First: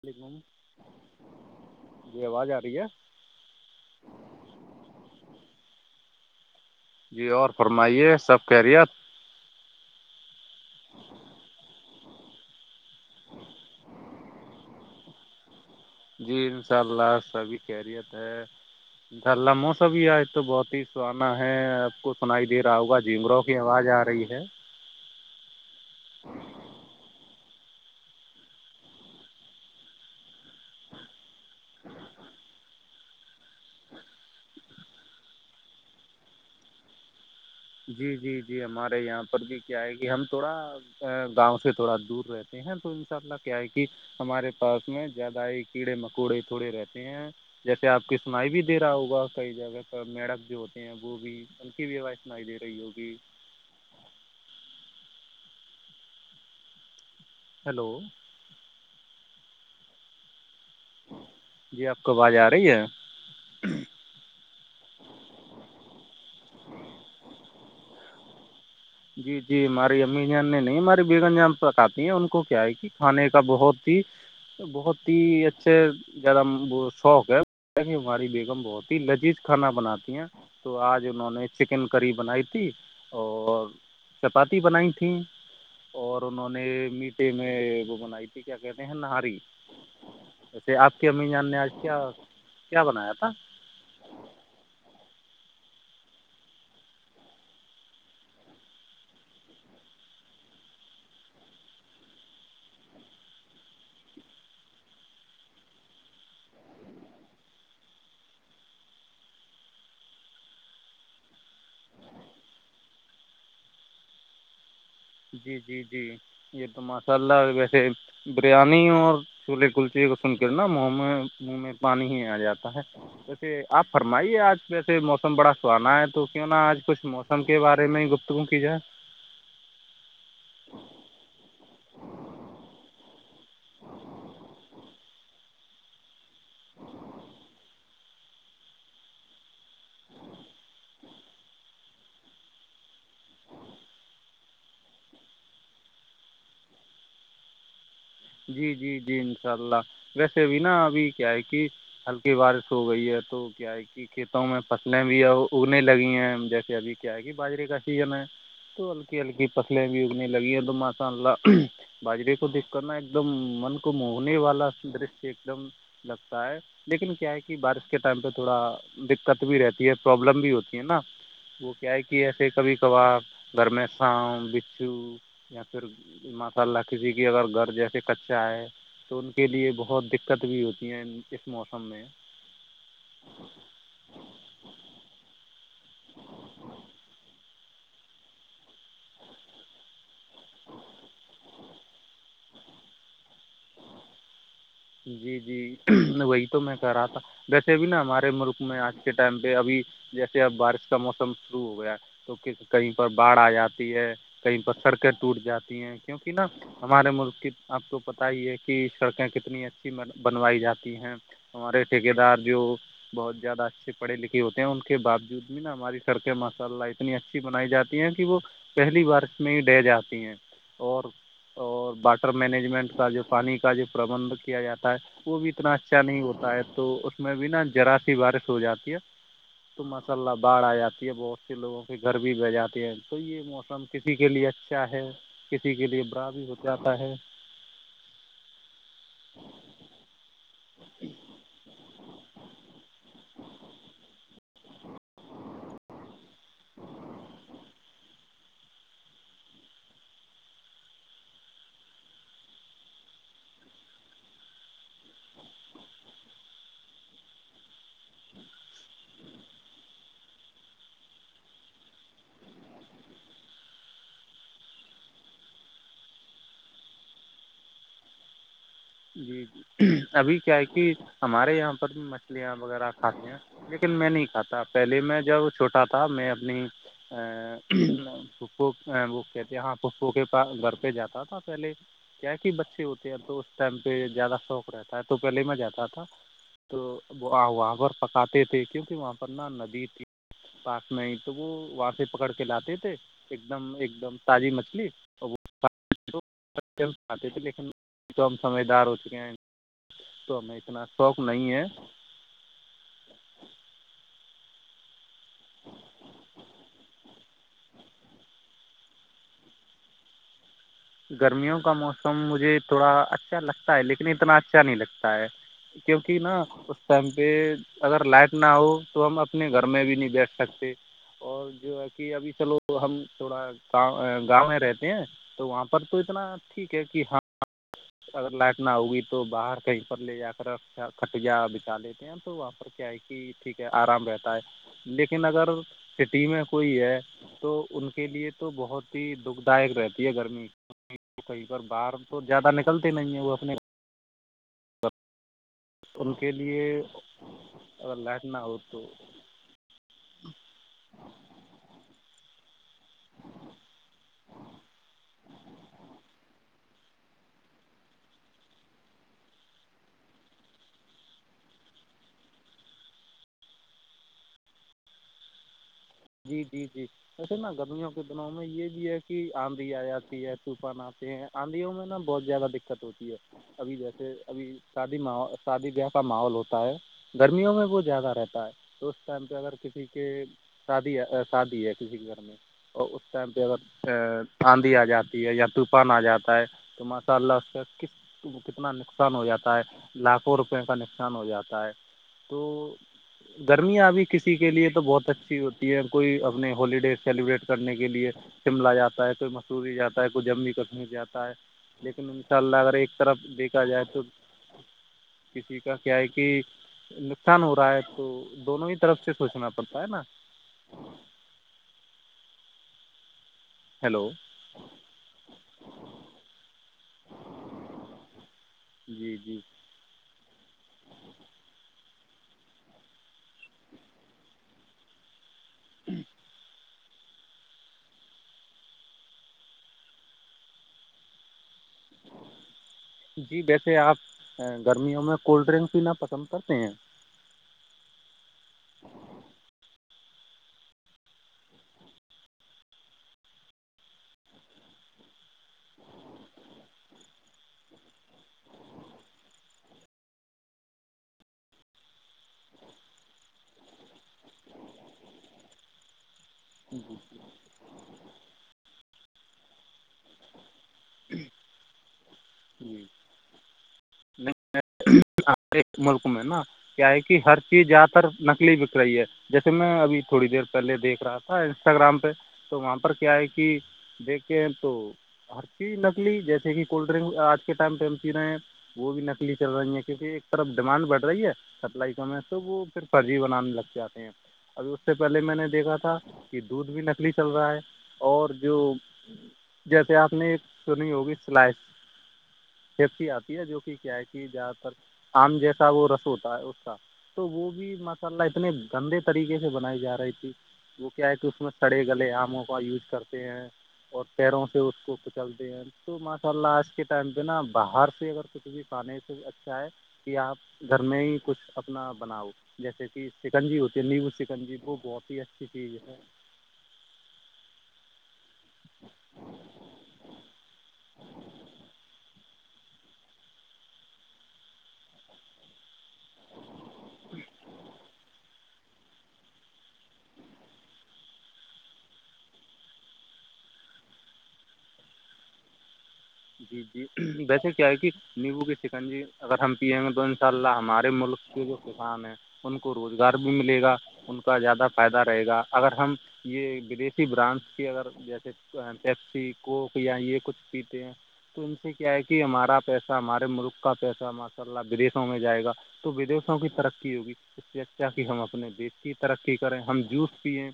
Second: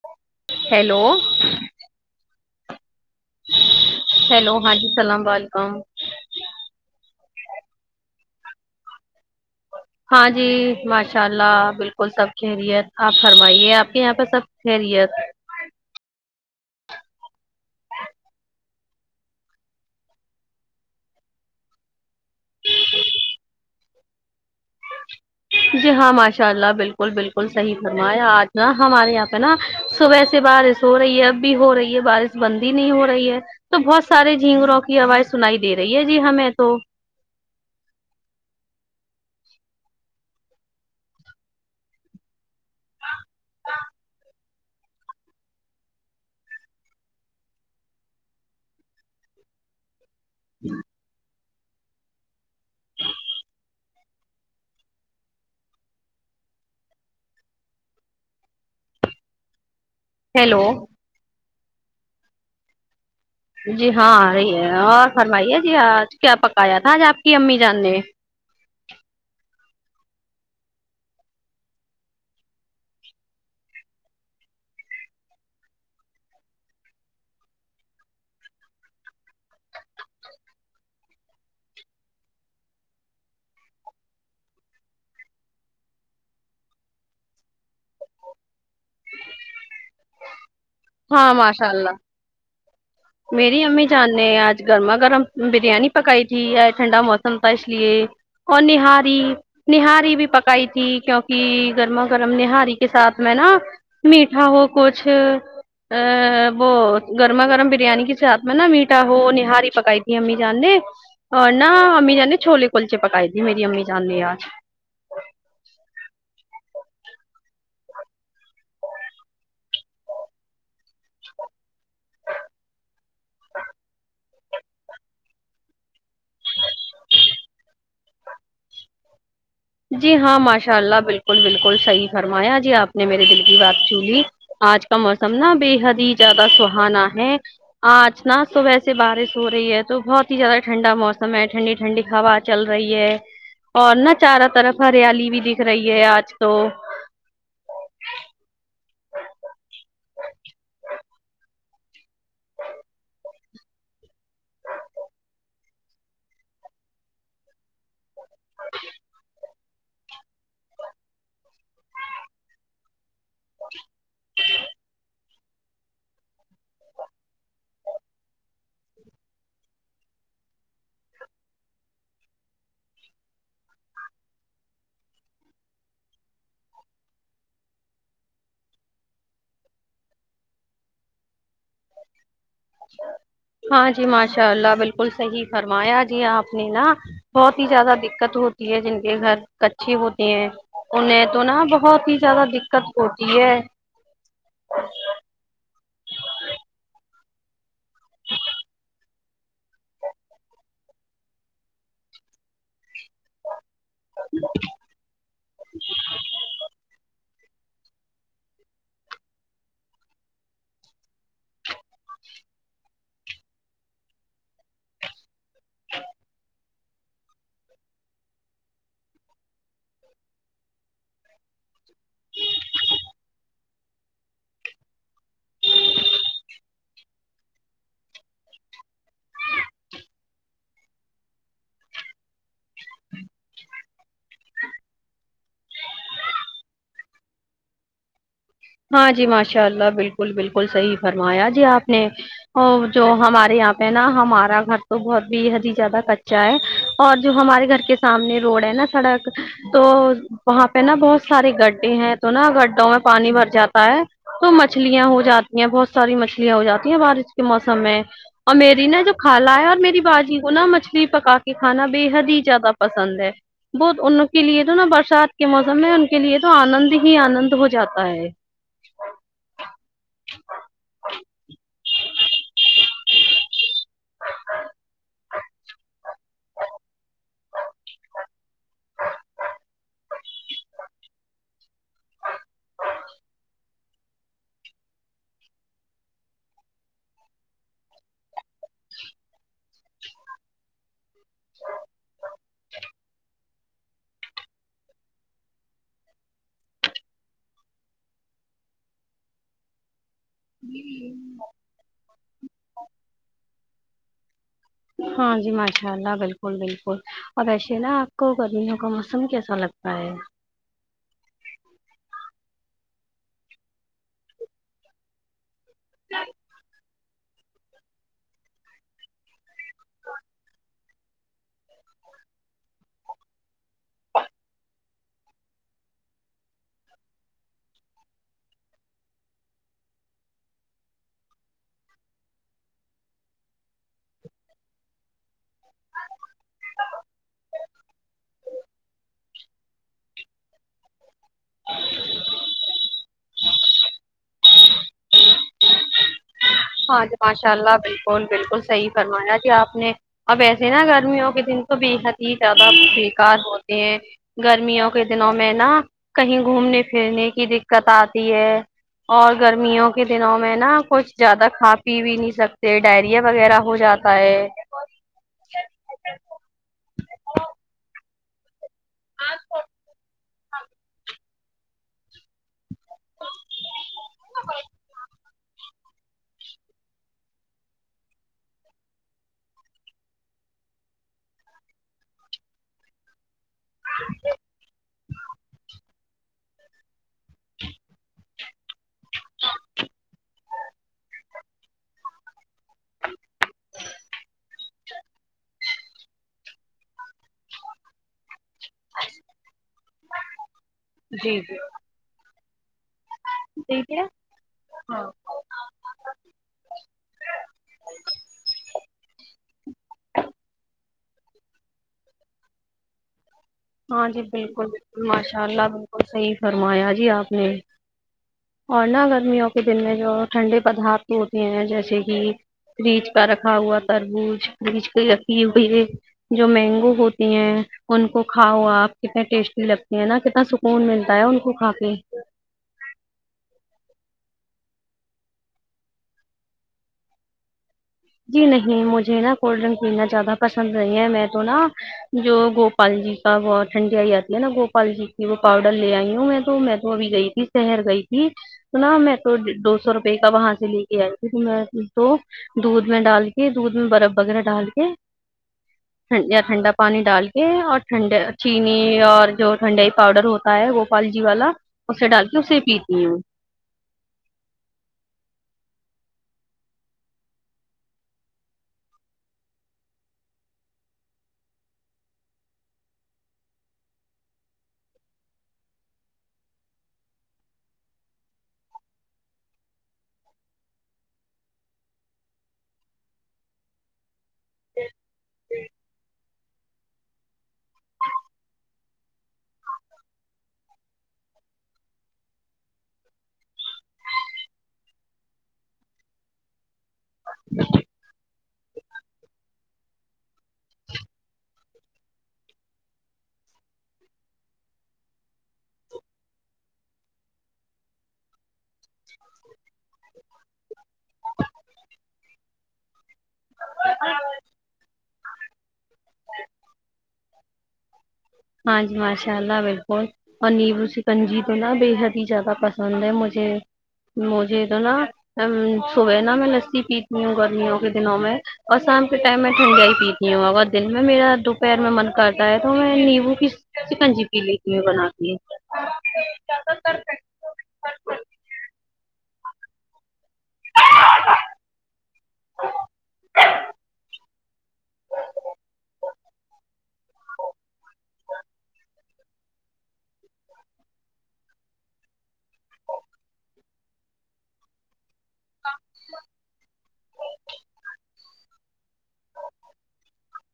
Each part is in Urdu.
ولیکم ہیلو جی آواز آ رہی ہے ہیلو ہاں جی سلام ولکم [unintelligible] جی اور فرمائیے سب خیریت ہاں جی ماشاء اللہ بالکل سب خیریت آپ فرمائیے آپ کے یہاں پہ سب خیریت جی انشاء اللہ سبھی خیریت ہے [unintelligible] دھرلا موسم آج تو بہت ہی سہانا ہے آپ کو سنائی دے رہا ہوگا جم رو آواز آ رہی ہے جی ہاں ماشاء اللہ بالکل بالکل صحیح فرمایا آج نا ہمارے یہاں پہ نا صبح سے بار ہو رہی ہے اب بھی ہو رہی ہے بارش بند ہی نہیں ہو رہی ہے تو بہت سارے جھینگگروروں کی آواز سنائی دے رہی ہے جی ہمیں تو جی جی جی ہمارے یہاں پر بھی کیا ہے کہ ہم تھوڑا گاؤں سے تھوڑا دور رہتے ہیں تو ان شاء اللہ کیا ہے کہ [unintelligible] ہمارے پاس میں زیادہ ہی کیڑے مکوڑے تھوڑے رہتے ہیں جیسے آپ کی سنائی بھی دے رہا ہوگا کئی جگہ میڈک جو ہوتے ہیں وہ بھی ان کی بھی آواز سنائی دے رہی ہوگی ہیلو ہیلو جی آپ کو آواز آ رہی ہے جی ہاں رہی ہے اور فرمائیے جی آج کیا پکایا تھا آج آپ کی امی جان نے جی جی ہماری امی جان نے نہیں ہماراری بیگن جان پکاتتی ہیں ان کو کیا ہے کہ کھانے کا بہت ہی بہت ہی اچھے زیادہ شوق ہے ہماری بیگم بہت ہی لذیذ کھانا بناتی ہیں تو آج انہوں نے چکن کری بنائی تھی اور چپاتی بنائی تھیں اور انہوں نے میٹھے میں وہ بنائی تھی کیا کہتے ہیں نہاری ویسے آپ کی امی ہاں جان نے ماشاء آج اللہ کیا کیا بنایا تھا میری امی جان نے آج گرما گرم بریانی پکائی تھی ٹھنڈا موسم تھا اس لیے اوراری نہاری بھی پکائی تھی کیونکہ گرما گرم نہاری کے ساتھ میں نا میٹھا ہو کچھ ا وہ گرما گرم بھی بریانی کے ساتھ میں نا میٹا ہو نہاری پکائی تھی امی جان نے ن امی جاننی چھوولے کلچے پکائے دی میری امی چانے آ جی جی جی یہ تو ماشاء اللہ ویسے بریانی اور چولہے کلچے کو سن کر نا منہ منہ میں پانی ہی آ جاتا ہے ویسے آپ فرمائیے آج ویسے موسم بڑا تو آنا ہے تو کیوں نا آج کچھ موسم کے بارے میں ہی گپتگو کی جائے جی ہاں ماشاء اللہ بالکل بالکل صحیح فرمایا جی آپ نے میرے دل کی بات چو لی آج کا موسم نا بے حد ہی زیادہ سہانا ہے آج ن تو ویسے بارش ہو رہی ہے تو بہت ہی زیادہ ٹھنڈا موسم ہے ٹھنڈی ٹھنڈی ہوا چل رہی ہے اور نا چاروں طرف ہریالی بھی دکھ رہی ہے آج تو جی جی جی انشاء اللہ ویسے بھی نا ابھی کیا ہے کہ ہلکی بارش ہو گئی ہے تو کیا ہے کہ کھیتوں میں فصلیں بھی اور اگنے لگی ہیں جیسے ابھی کیا ہے کہ باجرے کا سیزن ہے تو ہلکی ہلکی فصلیں بھی اگنے لگی ہیں تو ماشاء اللہ باجرے کو دیکھ کرنا ایک ایک دم من کو موہنے والا درشیہ ایک دم لگتا ہے لیکن کیا ہے کہ بارش کے ٹائم پہ تھوڑا دقت بھی رہتی ہے پرابلم بھی ہوتی ہے نا وہ کیا ہے کہ ایسے کبھی کبھار گھر میں ساؤ بچھو یا پھر ماشاء اللہ کسی کی اگر گھر جیسے کچا ہے تو ان کے لیے بہت دقت بھی ہوتی ہیں اس موسم میں ہاں جی ماشاء اللہ بالکل صحیح فرمایا جی آپ نے نا بہت ہی زیادہ دقت ہوتی ہے جن کے گھر کچے ہوتے ہیں انہیں تو نا بہت ہی زیادہ دقت ہوتی ہے جی جی وہی تو میں کہہ رہا تھا ویسے بھی نا ہمارے ملک میں آج کے ٹائم پہ ابھی جیسے اب بارش کا موسم شروع ہو گیا تو کہیں پر بڑھ آ جاتا کہیں پر سڑکیں ٹوٹ جاتی ہیں کیونکہ نا ہمارے ملک کی آپ کو پتہ ہی ہے کہ سڑکیں کتنی اچھی بنوائی جاتی ہیں ہمارے ٹھیک دار جو بہت زیادہ اچھے پڑے لکھے ہوتے ہیں ان کے باوجود بھی نا ہماری سر کے ماشاء اللہ انی اچھی بنائی جاتی ہے کہ وہ پہلی بار اس میں ہی ڈہ جاتی ہیں اور اور واٹر مینجمنٹ کا جو پانی کا جو پربندھ کیا جاتا ہے وہ بھی اتنا اچھا نہیں ہوتا ہے تو اس میں بھی نا جذرا سی بارش ہو جاتی ہے تو مس اللہ باڑھ آ جاتی ہے بہت سے لوگوں کے گھر بھی بہ جاتے ہیں تو یہ موسم کسی کے لیے اچھا ہے کسی کے لیے برا بھی ہو جاتا ہے ہاں جی ماشاء اللہ بالکل بالکل صحیح فرمایا جی آپ نے اور جو ہمارے یہاں پہ نا ہمارا گھر تو بہت بھی حد ہی زیادہ ک اا ہے اور جو ہمارے گھر کے سامنے روڈ ہے نا سڑک تو وہاں پہ نا بہت سارے گڈے ہیں تو نہا گڈا میں پانی بھر جاتا ہے تو مچھلیاں ہو جاتی ہیں بہت ساری مچھلیاں ہو جاتی ہیں بارش کے موسم میں اور میری نا جو کھا ہے اور میری باجی کو نا مچھلی پکا کے کھانا بے حد ہی زیادہ پسند ہے بہت ان کے لیے تو نا برسات کے موسم میں ان کے لیے تو آنند ہی آنند ہو جاتا ہے جی جی ابھی کیا ہے کہ ہمارے یہاں پر مچھلیاں وغیرہ کھاتے ہیں لیکن میں نہیں کھاتا پہلے میں جب چھوٹا تھا میں اپنی ا پو وہ کہتے ہیں ہاں پو کےا گھر پہ جاتا تھا پہلے کیا کہ بچے ہوتے ہیں تو اس ٹائم پہ زیادہ شوق رہتا ہے تو پہلے ہی میں جاتا تھا تو وہ وہاں پر پکاتے تھے کیونکہ وہاں پر ن ندی تھی پس نہیں تو وہ وہاں سے پکڑ کے لاتے تھے ایک دم ایک دم تازی مچھلی اور وہ کھاتے تھے لیکن [inaudible] تو ہم سمجھدار ہو چکے ہیں تو ہمیں اتنا شوق نہیں ہے ہاں جی ماشاء اللہ بالکل بالکل اور و ایسے نا آپ کو گرمیوں کا موسم کیسا لگتا ہے گرمیوں کا موسم مجھے تھوڑا اچھا لگتا ہے لیکن اتنا اچھا نہیں لگتا ہے کیونکہ نا اس ٹائم پہ اگر لائٹ نہ ہو تو ہم اپنے گھر میں بھی نہیں بیٹھ سکتے اور جو ہے کہ ابھی چلو ہم تھوڑاؤ گاؤں میں رہتے ہیں تو وہاں پہ پر تو اتنا ٹھیک ہے کہ ہاں اگر لائٹ نہ ہوگی تو باہر کہیں پر لے جا کر کھٹیاں بچا لیتے م تو وہاں پر کیا ہے کہ ٹھیک ہے آرام رہتا ہے لیکن اگر سٹی میں کوئی ہے تو ان کے لیے تو بہت ہی دکھ دائک رہتی ہے گرمی کہیں پر باہر تو زیادہ نکلتے نہیں ہے وہ اپنے ان کے لیے ہاں جی ماشاء اللہ اگر بالکل لائٹ نہ ہو بالکل تو صحیح فرمایا جی آپ نے اب ایسے نا گرمیوں کے دن تو بےحد ہی زیادہ بےیکار ہوتے ہیں [inaudible] گرمیوں کے دنوں میں نا کہیں گھومنے پھرنے کی دقت آتی ہے اور گرمیوں کے دنوں میں نا کچھ زیادہ کھا پی بھی نہیں سکتے ڈائریا وغیرہ ہو جاتا ہے جی جی جی ویسے نہ گمیا [unintelligible] دنوں میں یہ بھی ہے کہ آندھی آ جاتی ہے طوفان آتے ہیں آدھیوں میں نا بہت زیادہ دقت ہوتی ہے ابھی جیسے ابھی شادی ماول شادی بیاہ کا ماحول ہوتا ہے گرمیوں میں وہ زیادہ رہتا ہے تو اس ٹائم پہ اگر کسی کے شادی ہے شادی ہے کسی کے گھر میں اور اس ٹائم پہ اگر ا آندھی آ جاتی ہے یا طوفان آ جاتا ہے تو ماشاء اللہ اس کا کس کتنا نقصان ہو جاتا ہے لاکھوں روپئے کا نقصان ہو جاتا ہے تو گرمیاں ابھی کسی کے لیے تو بہت اچھی ہوتی کوئی اپنے ہالیڈے سیلیبریٹ کرنے کے لیے شملہ جاتا ہے کوئی مسوری جاتا کو جم بھی کا پچ جاتا ہے جی جی لیکن ان شاء اللہ اگر ایک طرف دیکھا جائے ٹھیک تو ہے ہاں کسی کا کیا ہے کہ نقصان ہو رہا ہے تو دونوں ہی طرف سے سوچنا پڑتا ہے نا ہاں ہیلو جی بالکل بالکل ماشاء اللہ بالکل صحیح فرمایا جی آپ نے اور نہ جی جی گرمیوں کے دن میں جو ٹھنڈے پدارت ہوتے ہیں جیسے کہ فریج کا رکھا ہوا تربوج فریج کے [inaudible] کی ہو جو مینگو ہوتی ہیں ان کو کھاؤ آپ کتنے ٹیسٹی لگتے ہیں نا کتنا سکون ملتا ہے ان کو کھا کے جی ویسے آپ گرمیوں میں کولڈ ڈرنک بھیینا پسند کرتے ہیں جی نہیں مجھے نا کولڈ ڈرنک پیننا زیادہ پسند نہیں ہے میں تو نا جو گوپال جی کا وہ ٹھنڈی آئی جاتی ہے نا گوپال جی کی وہ پاؤڈر لے آئی ہوں میں تو میں تو ابھی گئی شہر گئی تھی توناا میں تو دو سو روپے کا وہاں سے لے کے آئی تھی کہ میں تو دودھ میں ڈال کے دودھ میں برف وغیرہ ڈال کےڈ ٹھنڈا پانی ڈال کے اور ٹھنڈے چینی اور جو ٹھنڈائی پاؤڈر ہوتا تا ہے گوپال جی والا اسے ڈال کے اسے جی پیتی ہوں جی ایک ملک میں نا کیا ہے کہ ہر چیز زیادہ تر نکلی بک رہی ہے جیسے میں ابھی تھوڑی دیر پہلے دیکھ رہا تھا انسٹاگرام پہ تو وہاں پر کیا ہے کہ دیکھے ہیں تو ہر چیز نکلی جیسے کہ کولڈ ڈرنک آج کے ٹائم ٹم چی رہے ہیں وہ بھی نکلی چل رہی ہیں کیونکہ ایک طرف ڈیمانڈ بڑھ رہی ہے سپلائی ک میں ہے تو وہ پھر فرضی بنانے لگتے جاتے ہیں ابھی اس سے پہلے میں نے دیکھا تھا کہ دودھ بھی نکلی چل رہا ہے اور جو جیسے آپ نے سنی ہوگی سلائ سیفٹی آتی ہے جو کہ کیا ہے کہ زیادہ تر آم جیسا وہ رس ہوتا ہے اس کا تو وہ بھی مساللہ اتنے گندے طریقے سے بنائی جا رہی تھی وہ کیا ہے کہ اس میں سڑے گلے آموں کا یوز کرتے ہیں اور پیروں سے اس کو کچلتے ہیں تو ماشاء اللہ آج کے ٹائم پہ نا باہر سے اگر کچھ بھی پانی سے اچھا ہے کہ آپ گھر میں ہی کچھ اپنا بناؤ جیسے کہ سکنجی ہوتی ہے نیبو سکنجی وہ بہت ہی اچھی چیز ہے ہاں جی ماشاء اللہ بالکل اور نیبو سکنجی تو نا بےحد ہی زیادہ پسند ہے مجھے مجھے تو نا صبح نا میں لسی پیتی ہوں گرمیوں کے دنوں میں اور شام کے ٹائم میں ٹھنڈیائی پیتی ہوں ا دن میں میرا دوپہر میں من کرتا ہے تو میں نیبو پن جی پیلیے کیو بناات کے ہیں جی جی ویسے کیا ہے کہ نیمبو کی چکن جی اگر ہم پیئیں گے تو ان شاء اللہ ہمارے ملک کے جو کسان ہیں [unintelligible] ان کو روزگار بھی ملے گا ان کا زیادہ فائدہ رہے گا اگر ہم یہ ودیشی بران کی اگر جیسے پسی کوک یا یہ کچھ پیتے ہیں تو ان سے کیا ہے کہ ہمارا پیسہ ہمارے ملک کا پیسہ ماشاء اللہ بریس میں جائے گا تو ودیوں کی ترقی ہوگی اس سے کیا کہ ہم اپنے دیش کی ترقی کریں ہم جوس پیئیں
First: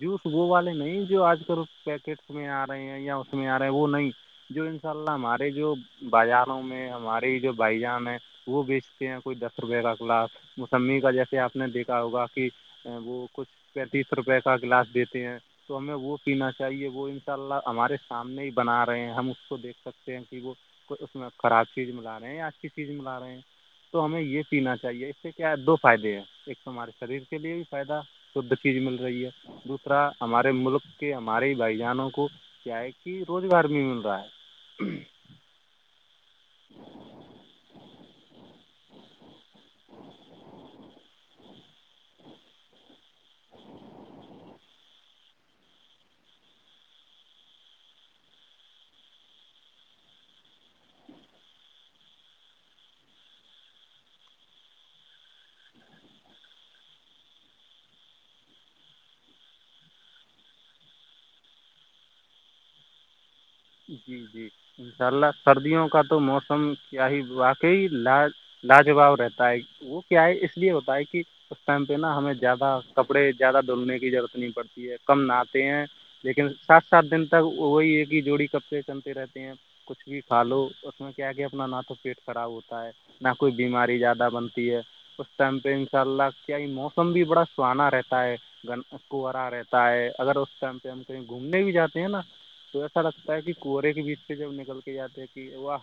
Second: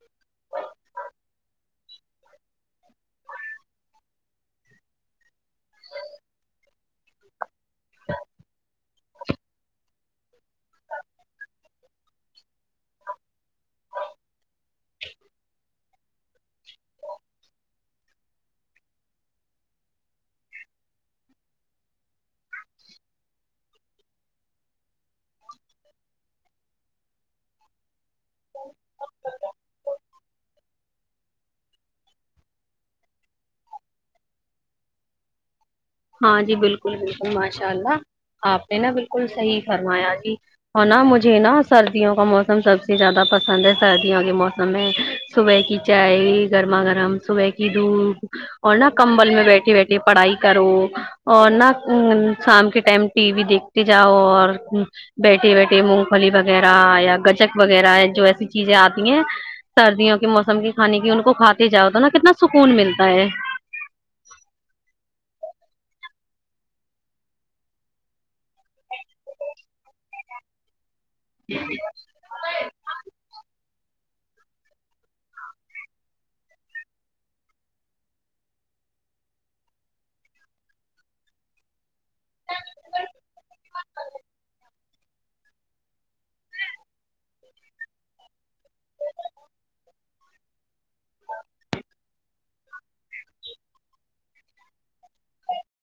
جوس وہ والے نہیں جو آج کل پیکٹس میں آ رہے ہیں یا اس میں آ رہے ہیں وہ نہیں جو ان شاء اللہ ہمارے جو بازاروں میں ہمارے جو بائی جان ہے [unintelligible] وہ بیچتے ہیں کوئی دس روپے کا کلاس موسمی کا جیسے آپ نے دیکھا ہوگا کہ وہ کچھ پینتیس روپے کا گلاس دیتے ہیں تو ہمیں وہ پینا چاہیے وہ ان شاء اللہ ہمارے سامنے ہی بنا رہے ہیں ہم اس کو دیکھ سکتے ہیں کہ وہ اس میں خراب چیز ملا رہے ہیں یا اچھی چیز ملا رہے ہیں تو ہمیں یہ پینا چاہیے اس سے کیا ہے دو فائدے ہیں ایک تو ہمارے شریر کے لیے بھی فائدہ شھ چیز مل رہی ہے [unintelligible] دوسرا ہمارے ملک کے ہمارے بھائی جانوں کو کیا ہے کہ روزگار بھی مل رہا ہے ہوں [unintelligible] ہاں جی بالکل بالکل ماشاء اللہ آپ نے نا بالکل صحیح فرمایا جی اور نا مجھے نا سردیوں کا موسم سب مے زیادہ پسند ہے سردیوں کے موسم میں صبح کی چائے گرما گرم صبح کی [unintelligible] کی دھ اور نہا کمبل میں بیٹھے بیٹھے پڑھائی کرو [unintelligible] اور نہ شام کے ٹائم ٹی وی دیکھتے جاؤ اور بیٹھی بیٹھی مونگ پھلی وغیرہ یا گجک وغیرہ جو ایسی چیزیں آتی ہیں سردیوں کے موسم کے کھے کی ان کو کھاتے جاؤ تو نا کتنا سکون ملتا ہے جی جی ان شاء اللہ سردیوں کا تو موسم کیا ہی واقعی لاج [unintelligible] لاجواب رہتا ہے وہ کیا ہے اس لیے ہوتا ہے کہ اس کیمپینا ہمیں زیادہ کپڑے زیادہ دھلنے کی ضرورت نہیں پڑتی ہے کم نہے ہیں لیکن سات سات دن تک وہی ہے کہ جوڑی سب سے چلتے رہتے ہیں کچھ بھی کھا لو اس میں کیا کہ اپنا نا تو پیٹ خراب ہوتا ہے نہ کوئی بیماری زیادہ بنتی ہے اس ٹائم پہ انشاء اللہ کیا یہ موسم بھی بڑا سہانا رہتا ہے [unintelligible] گ کنرا رہتا ہے اگر اس ٹائم پہ ہم کہیں گھومنے بھی جاتے ہیں نا تو ایسا لتا ہوتا ہے کہ کنرے کے بیچ پہ جب نکل کے جاتے ہیں کہ واہ